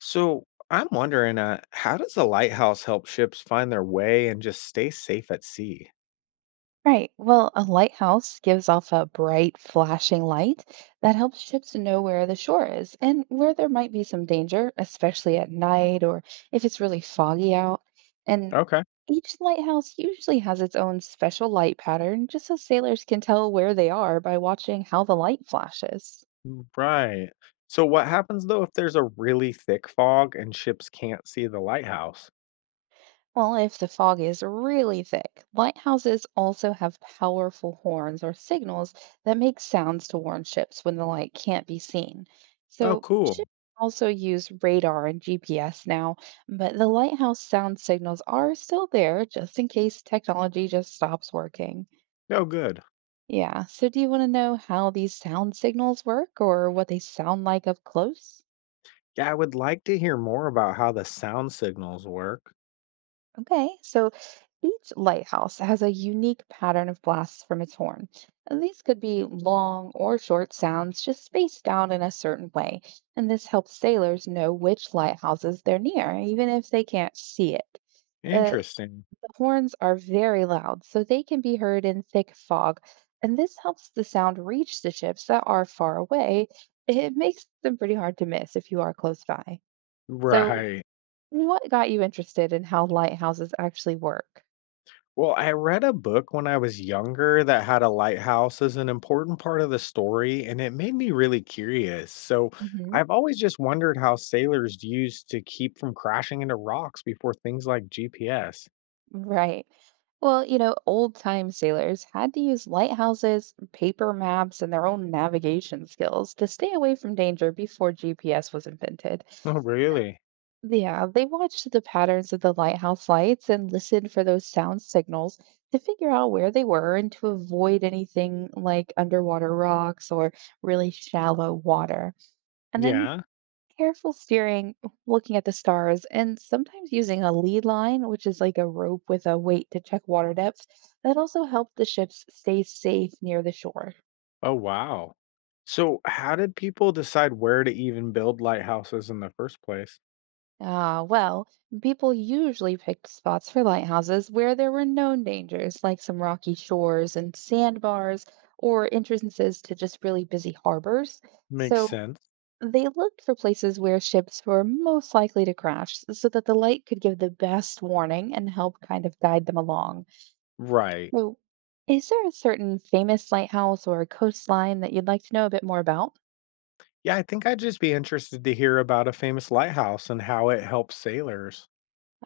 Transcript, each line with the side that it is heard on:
left: So I'm wondering, how does a lighthouse help ships find their way and just stay safe at sea?
right: Right. Well, a lighthouse gives off a bright, flashing light that helps ships know where the shore is and where there might be some danger, especially at night or if it's really foggy out. And
left: Okay.
right: each lighthouse usually has its own special light pattern, just so sailors can tell where they are by watching how the light flashes.
left: Right. So what happens though if there's a really thick fog and ships can't see the lighthouse?
right: Well, if the fog is really thick, lighthouses also have powerful horns or signals that make sounds to warn ships when the light can't be seen.
left: Oh,
right: So,
left: cool.
right: ships also use radar and GPS now, but the lighthouse sound signals are still there just in case technology just stops working.
left: Oh, good.
right: Yeah, so do you want to know how these sound signals work or what they sound like up close?
left: Yeah, I would like to hear more about how the sound signals work.
right: Okay, so each lighthouse has a unique pattern of blasts from its horn. And these could be long or short sounds just spaced out in a certain way. And this helps sailors know which lighthouses they're near, even if they can't see it. Uh,
left: Interesting.
right: the horns are very loud, so they can be heard in thick fog. And this helps the sound reach the ships that are far away. It makes them pretty hard to miss if you are close by. So,
left: Right.
right: what got you interested in how lighthouses actually work?
left: Well, I read a book when I was younger that had a lighthouse as an important part of the story, and it made me really curious. So
right: Mhm.
left: I've always just wondered how sailors used to keep from crashing into rocks before things like GPS.
right: Right. Well, you know, old time sailors had to use lighthouses, paper maps, and their own navigation skills to stay away from danger before GPS was invented.
left: Oh, really?
right: Yeah, they watched the patterns of the lighthouse lights and listened for those sound signals to figure out where they were and to avoid anything like underwater rocks or really shallow water. And then
left: Yeah.
right: careful steering, looking at the stars, and sometimes using a lead line, which is like a rope with a weight to check water depth, that also helped the ships stay safe near the shore.
left: Oh, wow. So, how did people decide where to even build lighthouses in the first place?
right: Ah, well, people usually picked spots for lighthouses where there were known dangers, like some rocky shores and sandbars, or entrances to just really busy harbors.
left: Makes
right: So
left: sense.
right: they looked for places where ships were most likely to crash so that the light could give the best warning and help kind of guide them along.
left: Right.
right: So, is there a certain famous lighthouse or coastline that you'd like to know a bit more about?
left: Yeah, I think I'd just be interested to hear about a famous lighthouse and how it helps sailors.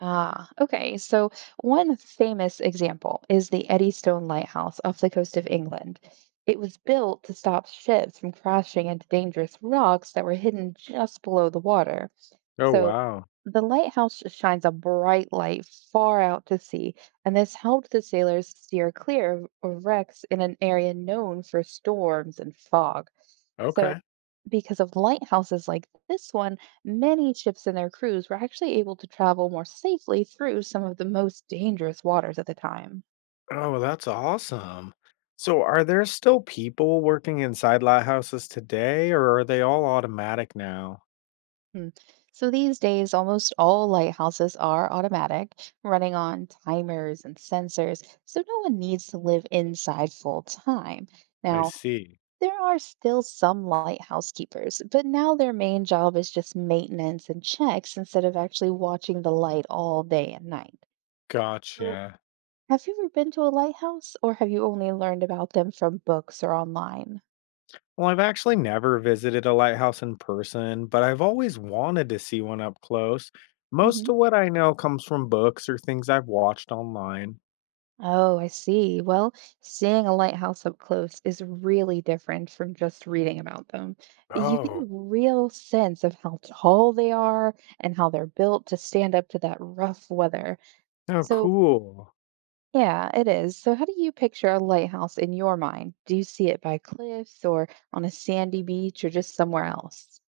right: Ah, okay. So, one famous example is the Eddystone Lighthouse off the coast of England. It was built to stop ships from crashing into dangerous rocks that were hidden just below the water.
left: Oh,
right: So,
left: wow.
right: the lighthouse shines a bright light far out to sea, and this helped the sailors steer clear of wrecks in an area known for storms and fog. So,
left: Okay.
right: because of lighthouses like this one, many ships and their crews were actually able to travel more safely through some of the most dangerous waters at the time.
left: Oh, well, that's awesome. So, are there still people working inside lighthouses today, or are they all automatic now?
right: Hmm. So these days, almost all lighthouses are automatic, running on timers and sensors, so no one needs to live inside full time.
left: I
right: Now,
left: see.
right: there are still some lighthouse keepers, but now their main job is just maintenance and checks instead of actually watching the light all day and night. So,
left: Gotcha.
right: have you ever been to a lighthouse, or have you only learned about them from books or online?
left: Well, I've actually never visited a lighthouse in person, but I've always wanted to see one up close. Most
right: Hmm.
left: of what I know comes from books or things I've watched online.
right: Oh, I see. Well, seeing a lighthouse up close is really different from just reading about them. You get
left: Oh,
right: a real sense of how tall they are and how they're built to stand up to that rough weather.
left: oh,
right: So,
left: cool.
right: yeah, it is. So, how do you picture a lighthouse in your mind? Do you see it by cliffs or on a sandy beach or just somewhere else?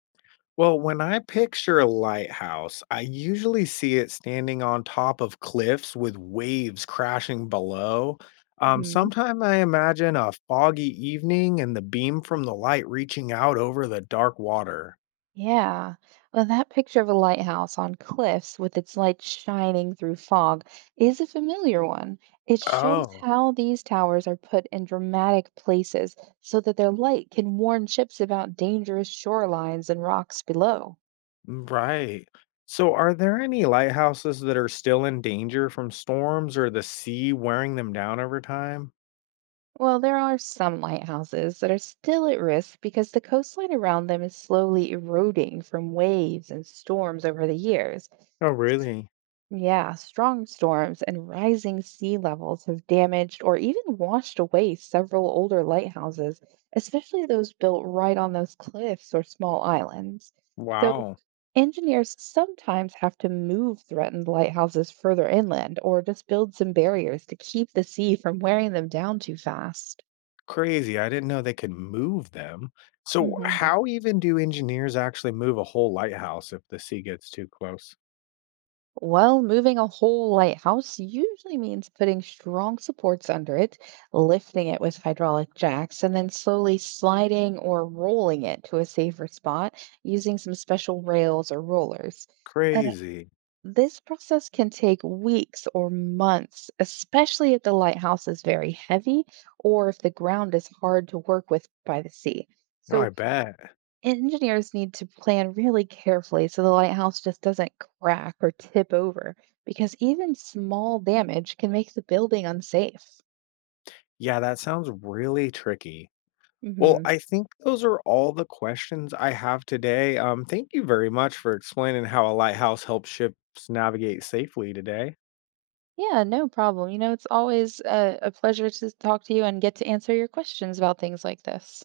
left: Well, when I picture a lighthouse, I usually see it standing on top of cliffs with waves crashing below. Sometimes I imagine a foggy evening and the beam from the light reaching out over the dark water.
right: Yeah. Well, that picture of a lighthouse on cliffs with its light shining through fog is a familiar one. It shows
left: Oh,
right: how these towers are put in dramatic places so that their light can warn ships about dangerous shorelines and rocks below.
left: right. So, are there any lighthouses that are still in danger from storms or the sea wearing them down over time?
right: Well, there are some lighthouses that are still at risk because the coastline around them is slowly eroding from waves and storms over the years.
left: Oh, really?
right: Yeah, strong storms and rising sea levels have damaged or even washed away several older lighthouses, especially those built right on those cliffs or small islands. So,
left: Wow.
right: engineers sometimes have to move threatened lighthouses further inland or just build some barriers to keep the sea from wearing them down too fast.
left: Crazy, I didn't know they could move them. So
right: Mhm.
left: how even do engineers actually move a whole lighthouse if the sea gets too close?
right: Well, moving a whole lighthouse usually means putting strong supports under it, lifting it with hydraulic jacks, and then slowly sliding or rolling it to a safer spot using some special rails or rollers. Uh,
left: Crazy.
right: this process can take weeks or months, especially if the lighthouse is very heavy or if the ground is hard to work with by the sea.
left: No, I
right: So,
left: bet.
right: engineers need to plan really carefully so the lighthouse just doesn't crack or tip over because even small damage can make the building unsafe.
left: Yeah, that sounds really tricky. Well,
right: Hmm.
left: I think those are all the questions I have today. Thank you very much for explaining how a lighthouse helps ships navigate safely today.
right: Yeah, no problem. You know, it's always a pleasure to talk to you and get to answer your questions about things like this.